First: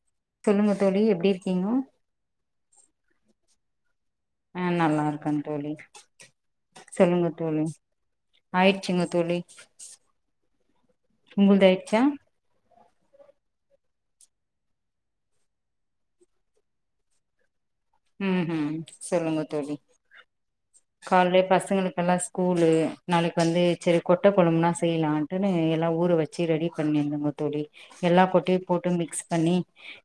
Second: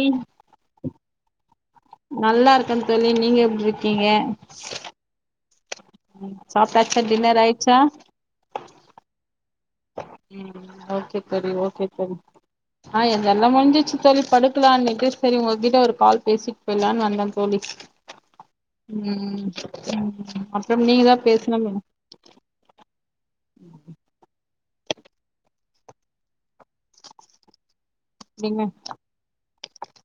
ம் சொல்லுங்க தோழி எப்படி இ ருக்கிங்க கன் தோழி நீங்க எப் அஹ் நல்லா இருக்கன் தோழி சாப்ட்டாச்சா சொல்லுங்க டின்னர் தோழி ஆயிடுச்சா ஆயிடுச்சுங்க தோழி ம் ஓகே தோழி உங்கள்து ஓகே ஆயிடுச்சா தோழி ஆஹ் எல்லாம் முடிஞ்சிருச்சு தோழி படுக்கலாம்னுட்டு சரி உங்ககிட்ட ஒரு கால் பேசிட்டு போயலான்னு வந்தேன் தோழி ஹம் ஹம் சொல்லுங்க ம் தோழி அப்புறம் நீங்க தா காலல பேசணும் பசங்கக்கெல்லாம் ஸ்கூல்லு நாளைக்கு வந்து சரி கொட்டை கொழம்புனா செய்யலான்ட்டுன்னு எல்லாம் ஊரு வச்ச ச்சு ரெடி பண்ணிருந்தங்க தோழி எல்லாம் கொட்டை நீங்க போட்டு மிக்ஸ் பண்ணி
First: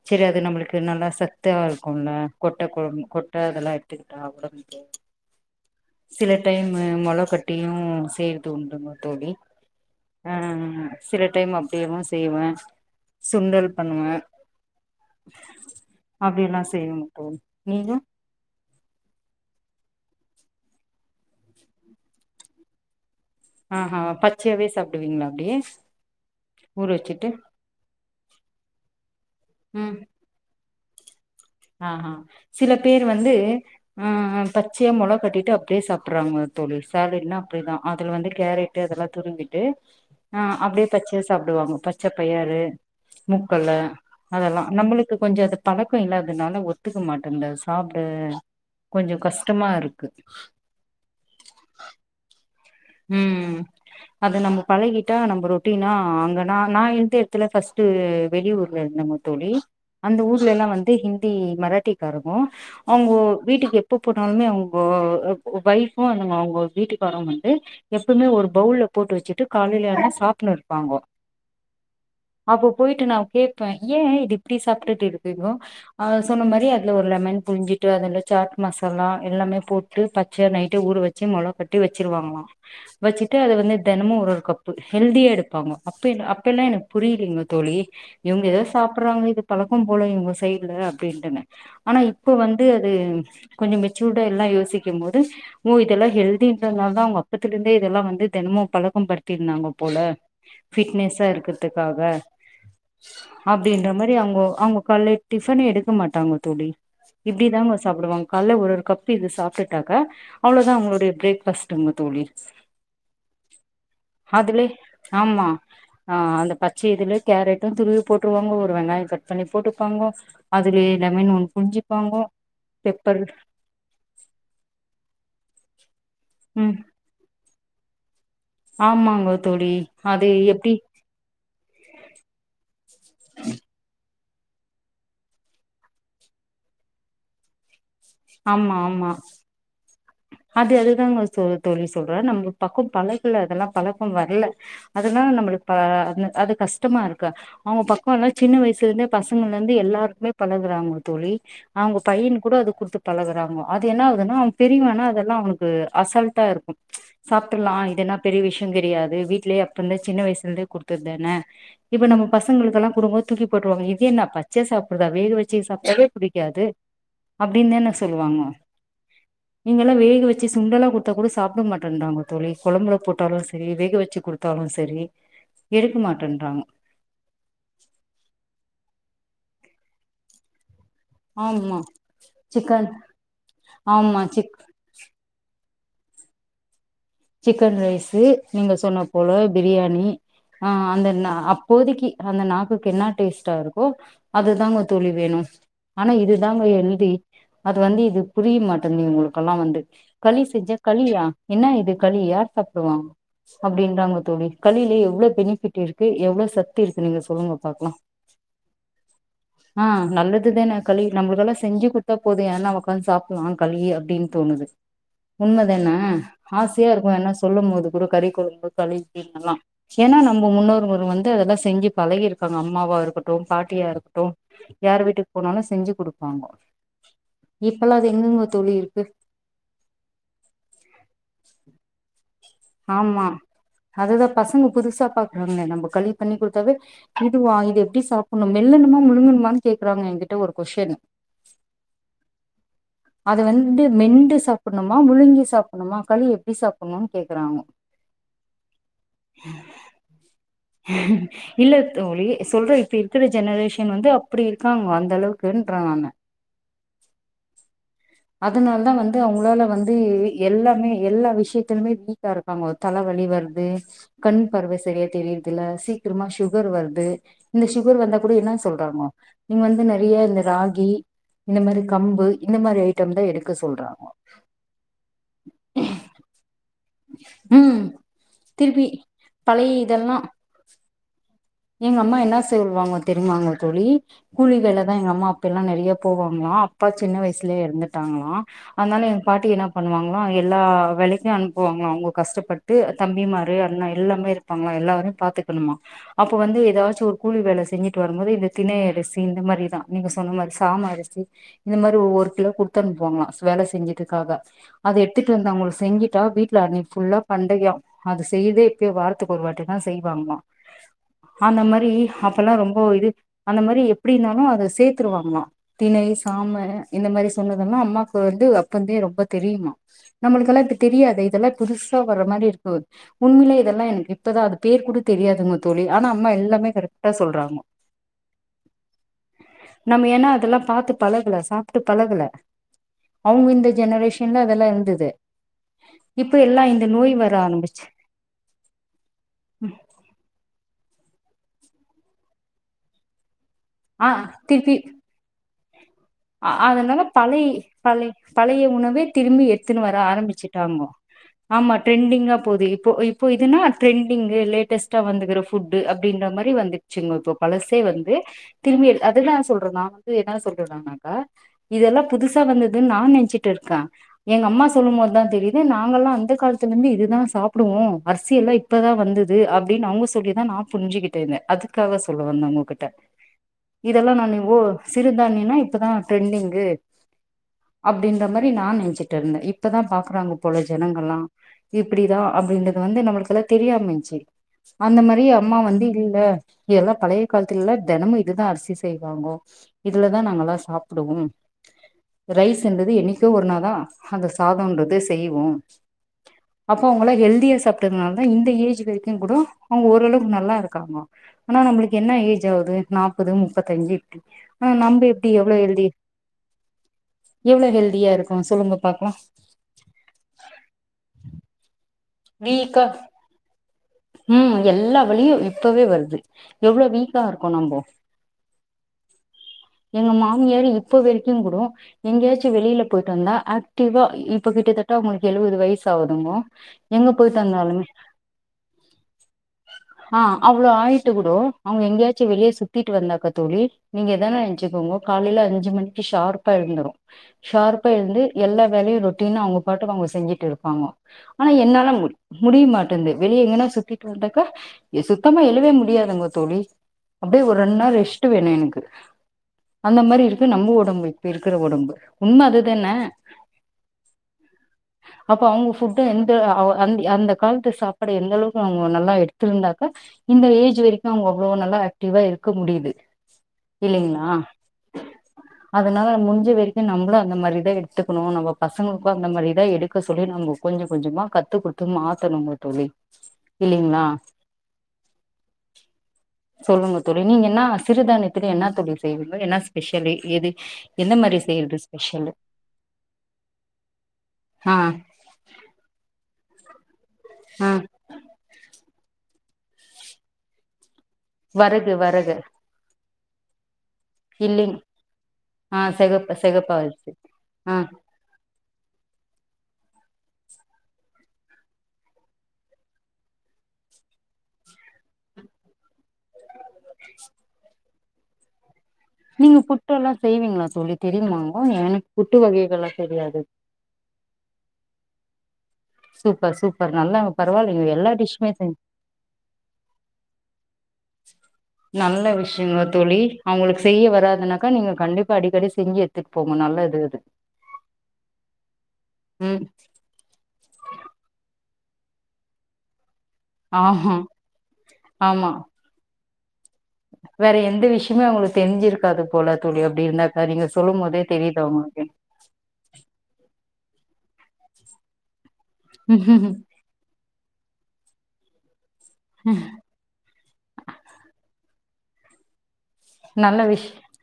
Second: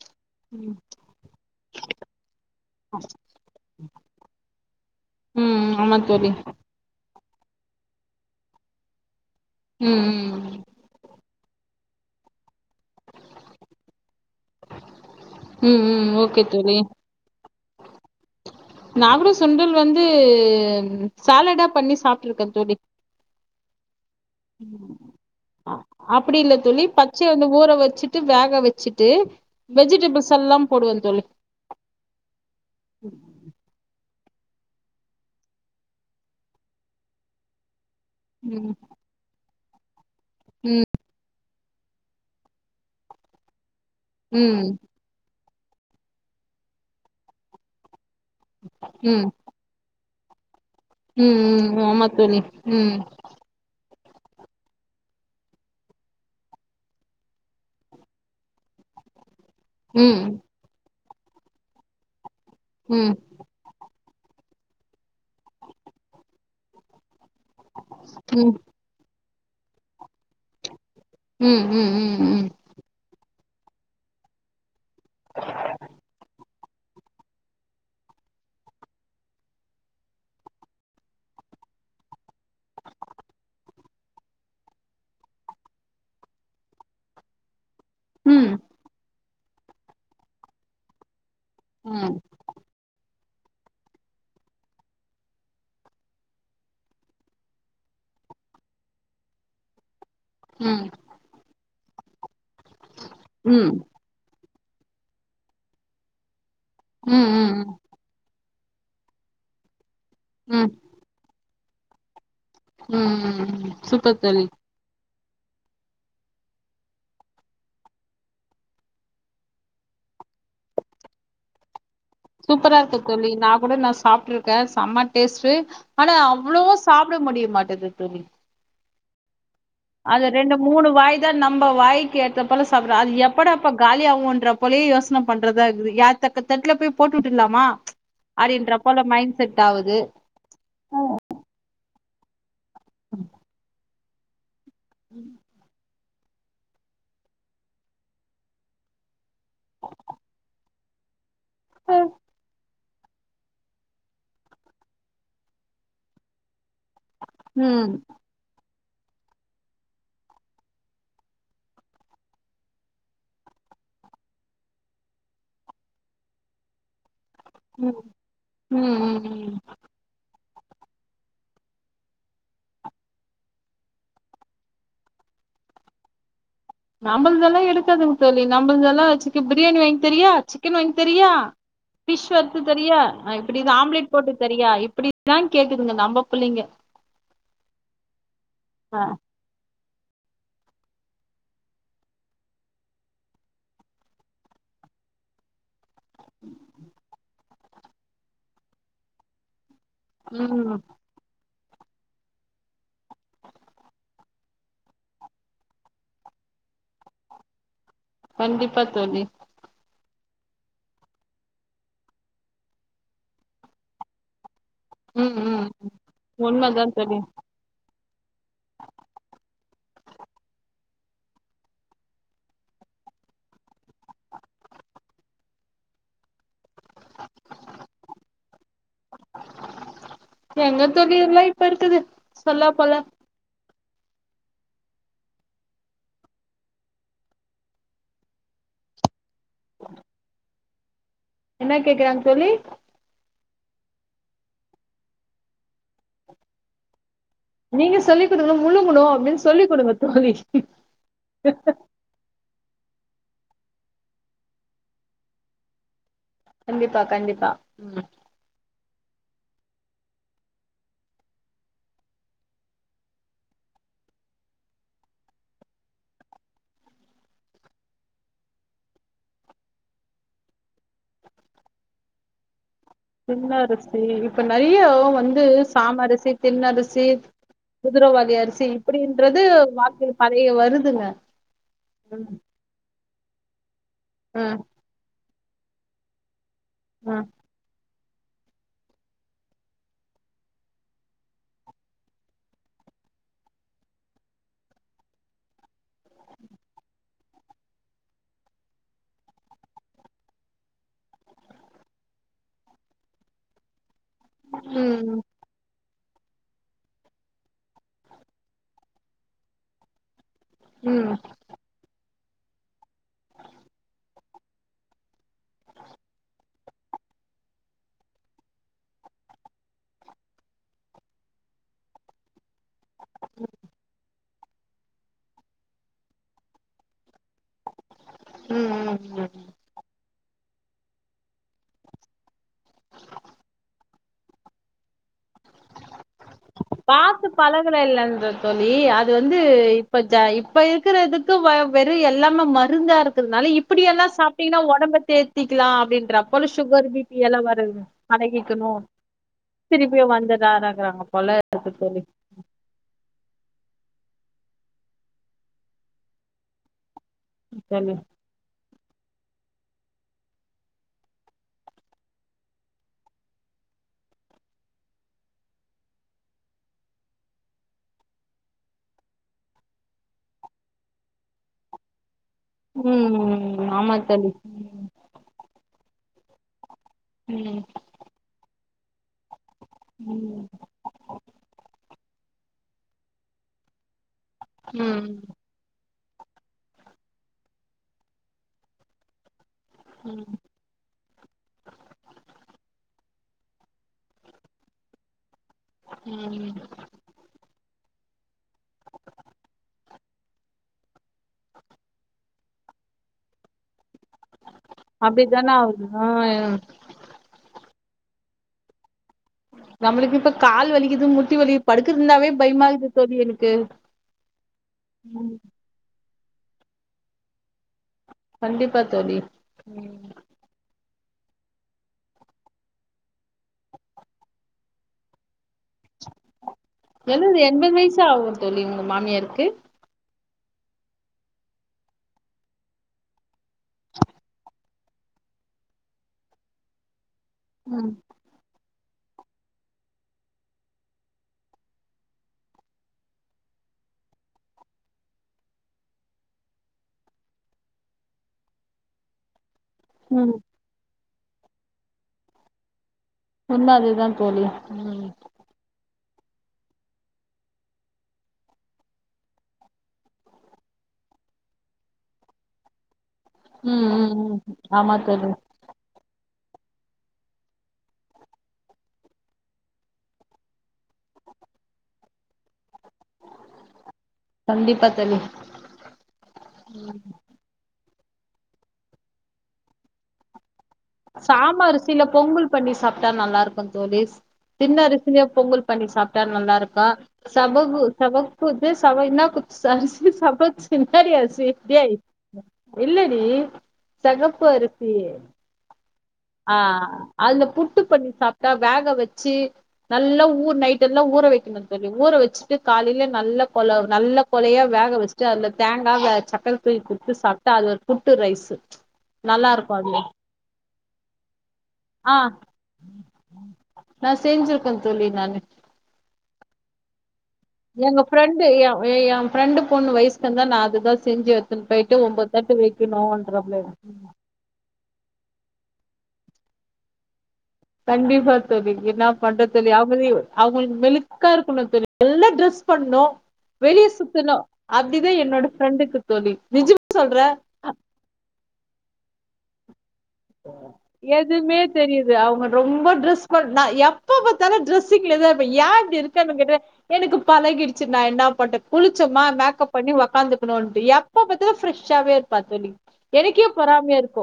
சரி அது ம் நம்மளுக்கு நல்லா சத்தா இருக்கும்ல கொட்ட அதெல்லாம் எடுத்துக்கிட்டா உடம்பு ம் ஆமா தோழி சில டைம் மொளக்கட்டியு சேர்த்து உண்டுங்க தோழி ம் ஆ அ ம் அ அ சில டைம் அப்டியெல்லா செய்வ சுண்டல் பண்ணுவ ம் ம் ஓகே அப்டியெல்லா தோழி செய்ய மட்டு நீங்க நா குட சுண்டல் வந்து சாலடா பண்ணி சாப்ட்ருக்க தோழி ஆ ஹா அப்பிடி இல்ல தோழி ஊற வச்சுட்டு பச்சையாந்த ஊற வச்சுட்டு வேக வச்சுட்டு வெஜிடபிள்ஸ் எல்லாம் போடுவன் தோழி ஆ ஹா சில பேரு வந்து ம் ம் பச்சயா மொள கட்டிட்டு அப்டியே சாப்புட்றாங்க தோழி சாலட்னா அப்டிதா அதுல வந்து ம் கேரெட்டு அதெல்லா துருவி ட்டு ஆ அப்டியே பச்சையா சாப்டுவாங்கொ பச்ச பயாறு மூக்கல்ல அதெல்லா ம் நம்பளுக்கு கொஞ்ச அது பழக்கொ இல்ல தனால ஒத்துக்க மாட்டேன்தது சாப் ட கொஞ்சொ ம் கஷ்டமா இருக்கு ம் ம் ஆமா தோழி ம் உம் அத நம்ம பழகிட்டா நம்ப ரொட்டீனா அங்கனா நா இர்ந்த எட்த்துல ஃபர்ஸ்ட்டு வெளியூர்ல இருந்தமோது தோழி அந்த ம் ஊர்லேல்லா வந்து ஹிந் தி மராட்டிகாரகூ ம் அவுங்கோ வீட்டுக்கெப் ப்ப போனாலுமே அவுங்க ஒய்ஃபு அங் அவுங்க வீட்டுக்காரவ்ங்கன் து எப்பமே ஒரு ம் பவுல்ல போட்டு வச்சுட்டு காலைலயானா சாப்னர் பாங்கோ ம் ம் ம் அப்ப போயிட்டு நா கே ப ஏ இது இப்டி சாப்ட்டுட்டு இருக்கீங்கோ அ சொன்ன மாரி அதுல ஒரு லெமன் புழுஞ்சிட்டு அதுல சாட் மசாலா எல்லாமே போட்டு பச்ச நைட்டு ஊற வச்சு மொள கட்டி வச் ச்சுருவாங்ளா வச்சுட்டு அத வந்து தெனமு ஒரு ஒரு கப்பு ஹெல்தியா எடுப்பாங்கொ அப்ப என்ன அப்ப எல்லா எனக்கு புரியலீங்க தோழி ம் இவுங்க ம் எதோ சாப்புர்றாங்க இது பழக்கம் போல இவுங்க சைடுல அப்டின்ட்டுனே ஆனா ம் இப்போ வந்து அது கொஞ்சம் மெச்சூர்டா எல்லா யோசிக்கும் போது ஓ இதெல்லா ஹெல்தின் தனால் தா அவுங்க அப்பத்துலெந்தே இதெல்லா வந்து தெனமு பழக்கம் படுத்திருந்தாங்க போல ம் பிட்னஸ்ஸா இருக்குது அதுக்காக ம் அப்படின்ற மாதிரி அவங்க அவங்க கல டிஃபன் எடுக்க மாட்டாங்க தழ ம் [unintelligible] ம் இப்படிதான் உங்க ம் சாப்பிடுவாங்க கால ஒரு ஒரு கப்பு இது சாப்பிட்டுட்டா [inaudible] அவ்வளவுதான் உங்களுடைய பிரேக் கஷ்டங்க தோழி உஹம் உம் உம் சுப்பத்தலி அதுலே ஆமா ஆஹ் அந்த பச்சை இதுல கேரட்டும் துருவி போட்டுருவாங்க ஒரு வெங்காயம் கட் பண்ணி போட்டுப்பாங்க அதுலய எல்லாமீன் ஒன் புரிஞ்சு [inaudible] சூப்பரா இருக்கு தோழி நான் கூட நான் சாப்பிட்டு இருக்கேன் செம்ம டேஸ்ட்டு ஆனா அவ்வளவோ ம் சாப்பிட முடியமாட்டேன்து கது தல்ல [inaudible] ஆமாங்க தோழி அது ரெண்டு எப்டி மூணு வாய் தான் நம்ம வாய்க்கு ஏற்ற போல சாப்பிடறோம் அது எப்படாப்பா அப்ப காலிய ஆகும் போலயே யோசனை பண்றதா இருக்குது யா தக்க தட்டுல போய் போட்டு விட்டுலாமா ஆமா அப்படின்ற போல ஆமா மைண்ட் செட் ஆகுது அது அதுதாங்க தோழி சொல்றா நம்ம பக்கம் பழக அதெல்லாம் பழ வரல அதல்லாம் நம்மளுக்குப்ப அது கஷ்டமா இருக்கு அவங்க பக்கம் எல்லாம் சின்ன வயசுலே இருந்தே பசங்கள்ல இருந்து எல்லாருக்குமே பழகுறாங்க தோழி அவங்க பையன் கூட அது கொடுத்து பழகுறாங்க அது என்ன ஆகுதுன்னா தெரியவேனா அதெல்லா அவனுக்கு அசல்ட்டாக இருக்கு சாப்பிட்ருல்லா ம் இது என்ன பெரிய விஷ் யங் கிடையாது வீட்லயே அப்ப இருந்தே சின்ன வயசுலந்தே குடுத்ததுதானே இப்ப நம்மசங்களுக்கெல்லா குடுங்கபோ தூக்கி போட்டுருவாங்க இது என்ன பச்சையா சாப்பிடுறதா வேக வச்சே சாப்ட்டாவே பிடிக்காது அப்படின் தான ம் சொல்லுவாங்க ம் ம் ம் நீங்கல்லா வேக வ ச்சு சுண்டெல்லா குடுத்தா கூட சாப்பிட மாட்டேன்ன்றாங்க தோழி கொழம்புல போட்டாலு செரி வேக வச்சு குடுத்தாலு செரி எடுக்க மாட்டேன்றாங்க நம்மளுதெல்லா எடுக்காதுங் தோழி நம்மள்ங்கெல்லா சிக்கன் பிரியாணி வாங்கி தெரியா சிக்கன் வாங்கி தெரியா ஆமா பிஷ் வறுத்து சிக்கன் தெரியா இப்படி ஆம்லெட் ஆமா போட்டு சிக் தெரியா இப்படிதான் கேக்குதுங்க நம்ம பிள்ளைங்க சிக்கன் ரைஸு நீங்க சொன்ன போல பிரியாணி ஆஹ் அந்த ந அப்போதைக்கு அந்த நாக்குக்கு என்ன டேஸ்ட்டா இருக்கோ அதுதாங்க தோழி வேணு ஆனா இதுதாங்க எழுதி அது வந்து இது புரிய மாட்டங்கது இவங்களுக்கெல்லா வந்து களி செஞ்சா ம் களியா என்னா இது களி யார் சாப்பிடுவா அப்பிடின்றாங்க தோழி களியில எவ்ளோ பெனிஃபிட் இருக்கு எவ்வளோ சத்து இருக்கு நீங்க சொல்லுங்க பாக்கலா கண்டிப்பா தோழி ஆஹ் நல்லதுதானே களி நம்மளுக்கெல்லா செஞ்சு குடுத்தா போது யாருனா உக்காந்து சாப்பிட்லா களிய அப்படின் தோணுது ம் உண்ம ம் தான ஆஸ் உண்மதா இதுக்கு தோழி வேணா சொல்லு போது இது கூட கறி கொழம்பு களி இதல்லா ஏனா நம்ம முன்னோருமோரு வந்து அதெல்லா செஞ்சு பழகிருக்காங்க அம்மாவா இருக்கட்டு பாட்டியா இருக்கட்டு யாரு வீட்டுக்கு போனாலு செஞ்சு குடுப்பாங்கோ இப்ப எல்லா அது எங்கங் தோழி எங்கத் தோழி எல்லா இப்பருக்குது சொல்லப் போல ஆமா அதுதா பசங்கப் புதுசா பாக்குறாங்லே நம்ம களி பண்ணி குடுத்தாவே இதுவா இது எப்பிடி சாப்பிட்ணு மெல்லன்னுமா முழுங்கனுமா னு கேக்குறாங்க எங்கிட்ட ஒரு கொஸ்டினு என்ன கேக்குறாங்க தோழி அத வந்து மெண்டு சாப்பிட்ணுமா முழுங்கி சாப்பிட்ணுமா களி எப்படி சாப்பிட்ணுன் கேக் நீங்க சொல்லி் குடுங்க முழுங்குணு அப்படின் சொல்லி் குடுங்க தோழி இல்ல தோழி சொல்ற இப்ப இருக்கற ஜெனரேஷன் வந்து அப்பிடி இருக்காங்க அந்த அளவுக்குன்றே நானு கண்டிப்பா கண்டிப்பா உம் து அவங்களால வந்து எல்லாமே எல்லா விஷயத்திலுமே வீக் கா இருக்காங்க தலவலி வர்து கண் பார்வ செரியா தெரியிறதில்ல சீக்கிரமா சுகர் வர்து இந்த சுகர் வந்தா கூட என்ன சொல்றாங்கோ நீங்க வந்து நெறைய இந்த ராகி இந்த மாரி கம்பு இந்த மாரி ஐட் தின்னரிசி இப்ப நெறைய ஓ வந்து சாமரிசி தின்னரிசி ரிசி ம் குதுரவாளி அரிசி திருப்பி இப்பிடின்றது பழைய இதெல்லா வாழ்க்கப் பழைய வருதுங்க எங்க அம்மா ம் என்ன செய்வாங்கக் தெரியுமாங்க தோழி கூலி ம் வேல தான் எங்க அம்மா அப் இப்ப எல்லாம் நெறைய போவாங்களா அப்பா சின்ன ம் வயசுலேயே எறந்துட் ட்டாங்களாம் அதனால எங் பாட்டி என்ன பண்ணுவாங்களா எல்லா வேலைக்கும் அனுப்புவாங்களா அவங்க கஷ்டப்பட்டு தம்பி மாரு அண்ணா எல்லாமே இருப்பாங்களா எல்லாரயும் பாத்துக்கணுமா அப்போ வந்து ஏதாச்சும் ஒரு கூலி வேல செஞ்சுட்டு வரும்போது இந்த தினை அரிசி இந்த மாரிதான் நீங்க சொன்ன மாரி சாம அரிசி இந்த மாரி ஒவ்வொரு கிலோ குடுத்தனுப்புவாங்களா வேல செஞ்சுட்டு க்காக அத ம் எடுத்துட்டு வந்து அவங்களுக் செஞ்கி தா வீட்ல அன்னைக்கு ஃபுல்லா பண்டயம் அது செய்தே எப்பயோ வாரத்துக்கு ஒரு வாடி தா செய்வாங்ளாம் ம் ஆந்த மாரி அப்பல்லா ரொம்போ இது அந்த மாரி எப்டி இருந்தாலு அது சேர்த்துருவாங்கலா தினை சாமு இந்த மாரி சொன்னதெல்லா அம்மாக்கு வந்து அப்பந்தே ரொம்ப தெரியுமா நம்மளுக்கெல்லா இப்ப தெரியாதே இதல்லா புதுசா வர்ற மாரி இருக்கு உண்மைலே இதெல்லா எனக்கு ப்பதா அது பேர் கூட தெரியாது உங் தொழி ஆனா அம்மா எல்லாமே கரெக்டா சொல்றாங்க உம் உம் உம் அதல்லா பாத்து பலகல சாப்ட்டு பலகல அவுங்க இந்த ஜெனரேஷன்ல அதல்லா இருந்தது இப்ப எல்லா இந்த நோய் பாத்து வர பலகுல ஆரம்பிச்சு இல்லன்ற தோழி அது வந்து இப்ப ஜ இப்ப இருக்கறதுக்கு வ வெறும் எல்லாம்ம மருந்தா இருக்கறதுனால இப் அப்புடியெல்லா ஆ சாப்ட்டிங்கன்னா திருப்பி ஒடம்ப தேத் திக்கலா அப்டின் அதனால பலை பலை பலைய பழகிக்கணு உணவே திரும்பி எடுத்துன்னு வர திருப்பியு ஆரம்பிச்சுட்டாங்கோ வந்துட்டாராக்குறாங்க போல இருக்கு ஆமா தோழி ட்ரெண்டிங்கா போது இப்போ இப்போ இதுன்னா ட்ரெண்டிங்கு லேட்டஸ்டா வந்துகற ஃபுட்டு அப்டின்ற மாரி வந்துட்டு சிங்க இப்போ பலசே தோழி வந்து திரும்பி அதுதா சொல்ற நா வந்து என்ன சொல்றது நா இதெல்லா புதுசா வந்ததுன்னு நா நென்சிட்டு இருக்க எங்க அம்மா சொல்லும் போதுதா தெரிது நாங்க எல்லா அந்த காலத்துல இருந்து இதுதா சாப்டுவோ அரிசியெல்லா இப்பதா வந்துது அப்டின் அவுங்க சொல்லிதா நா புரிஞ்சிகிட்டேருந்த அதுக்காவ சொல்ல வந்த ஒங்ககிட்ட ம் ஆமா இதல்லா நா தோழி ஓ சிறுதானியனா இப் டெரண்டிங்கு ம் அப்டின்ற மாரி நா நன்சிட்டுருந்த இப் இப்பதா பாக்கறாங்க ம் போல ஜனங்கள்லா இப்டி இதா அப்டின்றது வந்து நம்மளுக்கெல்லா தெரியாமன்ச்சு அந்த ம் மாரி அம்மா வந்து இ இல்ல இதல்லா பலைய காலத்துல தெனமும் இதுதா அரிசி செய்வாங்கோ இதுல தான் ம் நாங்கல சா ப்டுவோம் ரைஸ்ன்றது என்னைக்கோ ஒரு நாள் தா அந்த சாதம்ன்றதே செய்வோ ம் அப்போ அவங்களா ஹெல்தியா சாப்பிட்டதுனால இந்த ஏஜ் வரைக்கு கூடம் அவுங்க ஓரளவுக்கு நல்லாருக்காங்கோ ஆனா நம்மளுக்கு என்ன ஏஜ் ஆவுது நாப்பது முப்பத்தஞ்சு ஆஹ் நம்ப எப் ஜன ஆவுது ஆஹ் எவ்ளோ ஹெல்தியா இருக்கு சொல்லுங்க பாக்கலாம் நம்மளுக்கு இப்ப கால் வலிக்குது முட்டி வலிக் படுக்குருதுனாவே பயமாக்கிது தோழி எனக்கு உம் எல்லா வழியு ம் இப்பவே வரு எவ்ளோ வீக்கா இருக்கோ நாம்ப கண்டிப்பா தோழி மாமியார் இப்ப வரைக்குங் கூட எங்கியாச்சும் வெளில போயிட்டு வந்தா ஆக்டிவா இப்ப கிட்டத்தட்ட உங்களுக்கு எழுவது வயசாகுதுங்கோ எங்க போயி எழுவது எண்பது தங்குனாலுமே வயசு ஆகு தோழி உங்க மாமியாருக்கு ஆ அவ்வளோ ஆயிட்டு கூட அவங்க எங்கயாச்சும் வெளியே சுத்திட்டு வந்தாக்க தோழி நீங்க எதானே இவுங்க காலைல அஞ்சு மணிக்கு ஷார்பா எழுந்துரு ஷார்பா ம் எழுந்து எல்லா வேலையு ரொட்டினா அவங்க பாட்டுக்கு அவங்க செஞ்சுட்டு இருப்பாங்க ஆனா என்னால முடி முடிய மாட்டேங்குது வெளி வெளிய எங்கனா சுத்திட்டு வந்தாக்கா எ சுத்தமா எழுவே முடியாதங்க தோழி அப்படியே ஒரு ரெண்டு நாள் ரெஸ்ட் வேணு எனக்கு அந்த மாரி ம் இருக்கு நம்ம ஒடம்பு ப்இருக்கிற ஒடம்பு உண்ம அதுதானே உன்ம அதுதான் தோழி உம் தா எந்த அ ஆ அந்த காலத்து சாப் பாடு எந்த அளவுக்கு அவங்க நல்லா எடுத்துருந்தாக்கா இந்த ஏஜ் வரைக்கும் அவங்க அவ்வளோ நல்லா ஆக்டிவா இருக்க முடியுது உம் உம் இல்லைங்களா உம் ஆமா தோழி முடிஞ்சம் வரைக்கும் நம்மளும் அந்த மாதிரிதான் எடுத்துக்கணும் நம்ம பசங்கக்கும் அந்த மாதிரி தான் எடுக்க சொல்லி நம்ம கொஞ்சம் கொஞ்சமாக கத்து கொடுத்து மாற்றணும் ஒலி இல்லைங்களா கண்டிப்பா தோழி ம் சொல்லுங்க தோழி நீங்க என்னாவா சிறுதானியத்தில என்ன தோழி செய்விங்கள் என்ன ஸ்பெஷலு எது எந்த மாரி சாம செய்யறது அரிசில ஸ்பெஷலு பொங்கல் பண்ணி சாப்ட்டா நல்லாருக்கு தோழி ஆ தின்ன அரிசிலயு பொங்கல் பண்ணி சாப்ட்டா நல்லா இருக் கா ஆ சபகூ சபகூதிஸ் சவா என்னா குத் சரிசி சமச்சு என்னாடி அரிசி வரகு ஏய் வரகு இல்ல ரிசி செகப்பு இல்லைங் அரிசி ஆ செகப்பு ஆ செகப்பரிசி அதுல ஆ புட்டு பண்ணி சாப்ட்டா வேக வெச்சு நல்லா ஊறு நைட்டெல்லா ஊற வெக்கணு தோழி ஊற வெச்சுட்டு காலைல நல்லா கொல நல்ல கொலையா வேக வெச்சுட்டு அதுல தேங்கா வே சக்கர குட்டு சாப்ட்டா அது ஒரு புட்டு ரைஸு நல்லா நீங்க இருக்கு புட்டு அது எல்லா செய்விங்ளா தோழி தெரியுமாங்கோ எனக்கு ஆ புட்டு வகைகள்லா தெரியாது நாலு சூப்பர் சூப்பர் நல்லா பரவாயில்லைங்க எங்க எல்லா ஃப்ரெண்டு டிஷ்ஷுமே ஏ செஞ் ஏ ஃப்ரெண்டு பொண்ணு வைஸ் வந்தா நா அது நல்ல விஷயங்க தோழி வைக்கணும்ன்றே அவங்களுக்கு செய்ய வராதுனாக்கா நீங்க கண்டிப்பா அடிக்கடி செஞ்சு எடுத்துட் போங்க நல்ல இது அது கண்டிப்பா தோழி நா பண்ற ம் தோழி அவுங்களையு அவுங்களுக் மெழுக்கா இருக்குனு தோழி நல்லா ட்ரெஸ் பண்ணோ வெளிய ஆமா சுத்தணு அப்டிதா என்னோட ஃபிரெண்டுக்கு தோழி விஜி வேறெந்த விஷயமே அவங்ளுக்கு தெரிஞ்சிருக்காது போல தோழி அப்டி இருந்தாக்கா நீங்க சொல்லும் போதே எதுமே அவங்களுக்கு தெரியுது அவங்க ரொம்ப ட்ரெஸ் பண் நா எப் ப பாத்தாலு டிரெஸ்ஸிங்லதா இருப் ப ஏ இப்டி இருக்கன்னு கேட்ட எனக்கு பழகிடுச்சி நா என்னா பண்றது குளிச்சமா மேக்கப் பண்ணி ஒக்காந்துகுணுன்ட்டு எப்ப பாத்தாலு ஃபிரஸ் ஷாவே இருப்பா தோழி எனக்கே பொறாமையா இருக்கு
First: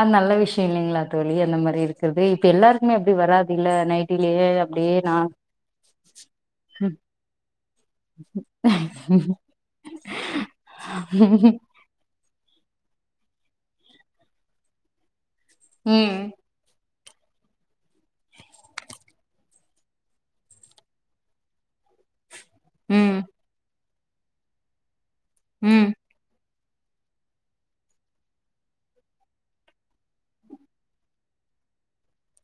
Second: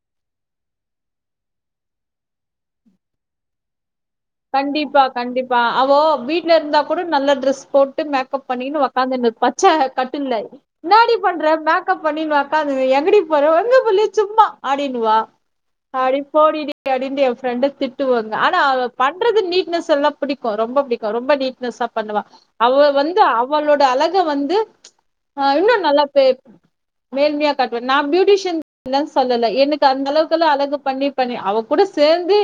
ஆம் நல்ல விஷ்ய இல்லைங்களா தோழி அந்த மாரி இருக்கறது இப்ப எல்லாருக்குமே அப்டி வராதுல்ல நைட் கண்டிப்பா கண்டிப்பா அவோ வீட்ல இருந்தா கூட நல்லா ட்ரெஸ் போட்டு மேக்கப் பண்ணின்னு ஒக்காந்துனிப்பா சேர் கட்டுல என்னாடி பண்ற மேக்கப் பண்ணினு ஒ ன்னாது எங்கடி போற எங்கு போலயே சும்மா அப்டின்னுவா அடி ம் போடிடி அப்டின்ட்டு ஏ ஃபிரெண்டு திட்டுவாங்க ஆனா அவ பண்றது நீட்னஸ் எல்லா புடிக்கு ரொம்ப புடிக்கு ரொம்ப நீட்னஸா பண்ணுவா அவ வந்து ம் அவளோட அழக து வந்து ம்ச் ஆஹ் இன்னோ ம் நல்லா பே மேல்மையா காட்டுவே நா பியூட்டிஷியன் இல்ல சொல்லல எனக்கு அந்த அளவுக்கெல்லா அழகு பண்ணி பண்ணி அவ கூட சேந்து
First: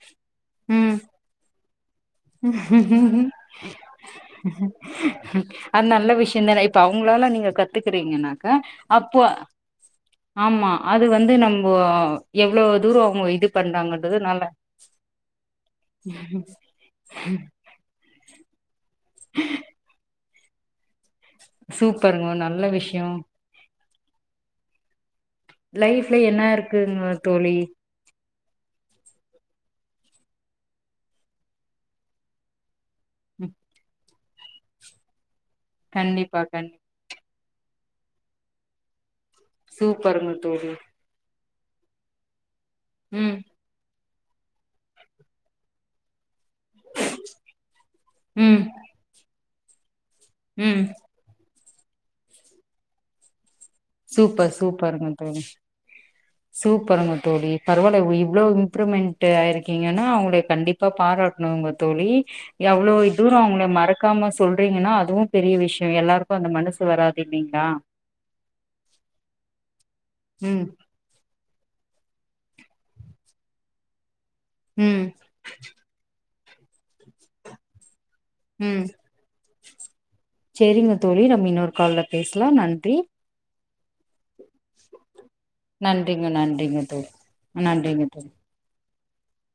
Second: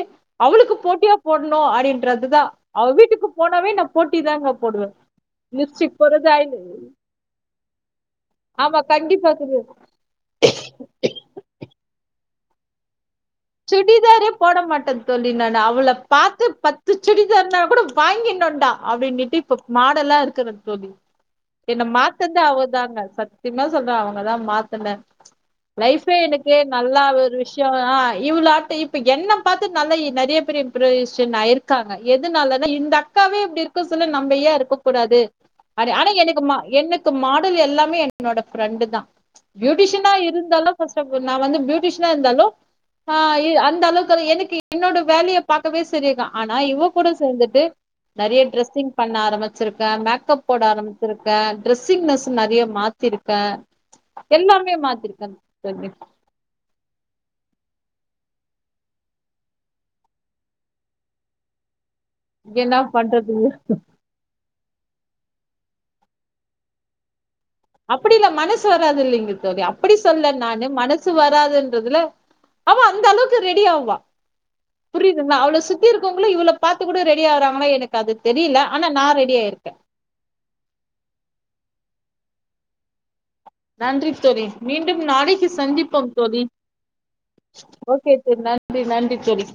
அவுளுக்கு ம் போட்டியா நோ அடின் போட்டி தாங்க போடுவே அது லிப்ஸ்டிக் நல்ல போறது ஐ விஷ்யந்தானே இப்ப அவங்ளால நீங்க கத்துக்குறிங்கனாக்கா ஆமா அப்போ கண்டிப்பா ஆம்மா அது வந்து நம்போ எவ்ளோ தூர போய் சுடிதாரே போட மாட்ட தோழி நானு அவள பாத்து பத்து சு சுடிதார்னா கூட வாய்ங் இனுண்டா அப்டின்னிட்டு இப்ப மாடலாருக்கு க்கற தோழி என்ன சூப்பருங்க மாத்தது நல்ல அவதாங்க விஷயோ சத்திமாஸ் சொல்ற அவங்கதா மாத்தன லைஃபே லைஃப்ல என்ன எனக்கே நல்லா இருக்குங்க ஒரு தோழி விஷ்ய ஆஹ் இவளாட்ட இப்ப என்ன பாத்து நல்ல நெறய பேர் இம்ரஷன் ஆய்ருக்காங்க எதனாலனா இந்தக் அக்காவே ம் இப்டி இருக்க சொல்லு நம்பயே இருக்கக் கூடாது அட ஆனா கண்டிப்பா எனக்கு மா கண்டிப்பா எனக்கு மாட் உடல் எல்லாமே என்னோட ஃப்ரெண்டுதா பியூட்டிஷனா சூப்பருங்க தோழி இருந்தாலும் பர்ஸ்டுப் நா வந்து பியூட்டிஷனா இருந்தாலு ஆஹ் ம் இல் அந்த அளவுக் க்கு எனக்கு என்னோட வேலய பாக்கவே சரியாக்கா ஆனா இவ கூட சேந்துட்டு நெறய ம் ட்ரெஸ்ஸிங் பண்ண ஆரம்பிச் வச்சிருக்க மேக் க்கப் போட ம் ஆரம்மிச்சிருக்க ட்ரெஸ்ஸிங்னெஸ் நிறய மாத்திருக்க சூப்பர் சூப்பர்ங்க தோழி சூப்பர்ங்க தோழி பரவால இவ்ளோ இம்ரூமெண்ட்டு ஆயிருக்கிங்கனா அவங்ள கண்டிப்பா பாராட்ணுங்க தோழி என்ன எவ்ளோ பண்றது தூரம் அவங்ள மறக்காம சொல் அப்டிங்கனா அதுவு பெரிய விஷ்யம் எல்லாருக்கும் அந்த மனசு வராது இல்லைங்களா அப்டி இல்ல மனசு வந் வராதில்லங்க [unintelligible] அப்டி சொல்ல ம் நானு மனசு வராதுன் றதுல அவ அந்த அளவுக்கு ரெடியாவ்வா ம் புரிதுங்லா அவ்ள சுத்தி இருக்கவங்கலு இவ்ள பாத்து கூட ரெடி ஆகுறாங்களா எனக்கு அது தெரியல ஆனா நா ரெடியாயிரேன் [inaudible] செரிங்க தோழி நம்ம இன்னொரு கால்ல பேசலாம் நன்றி நன்றி தோழி மீண்டும் நாளைக்கு சந்திப்போம் நன்றிங்க தோழி நன்றிங்க தோழி ஓகே தோழி நன்றி நன் சரி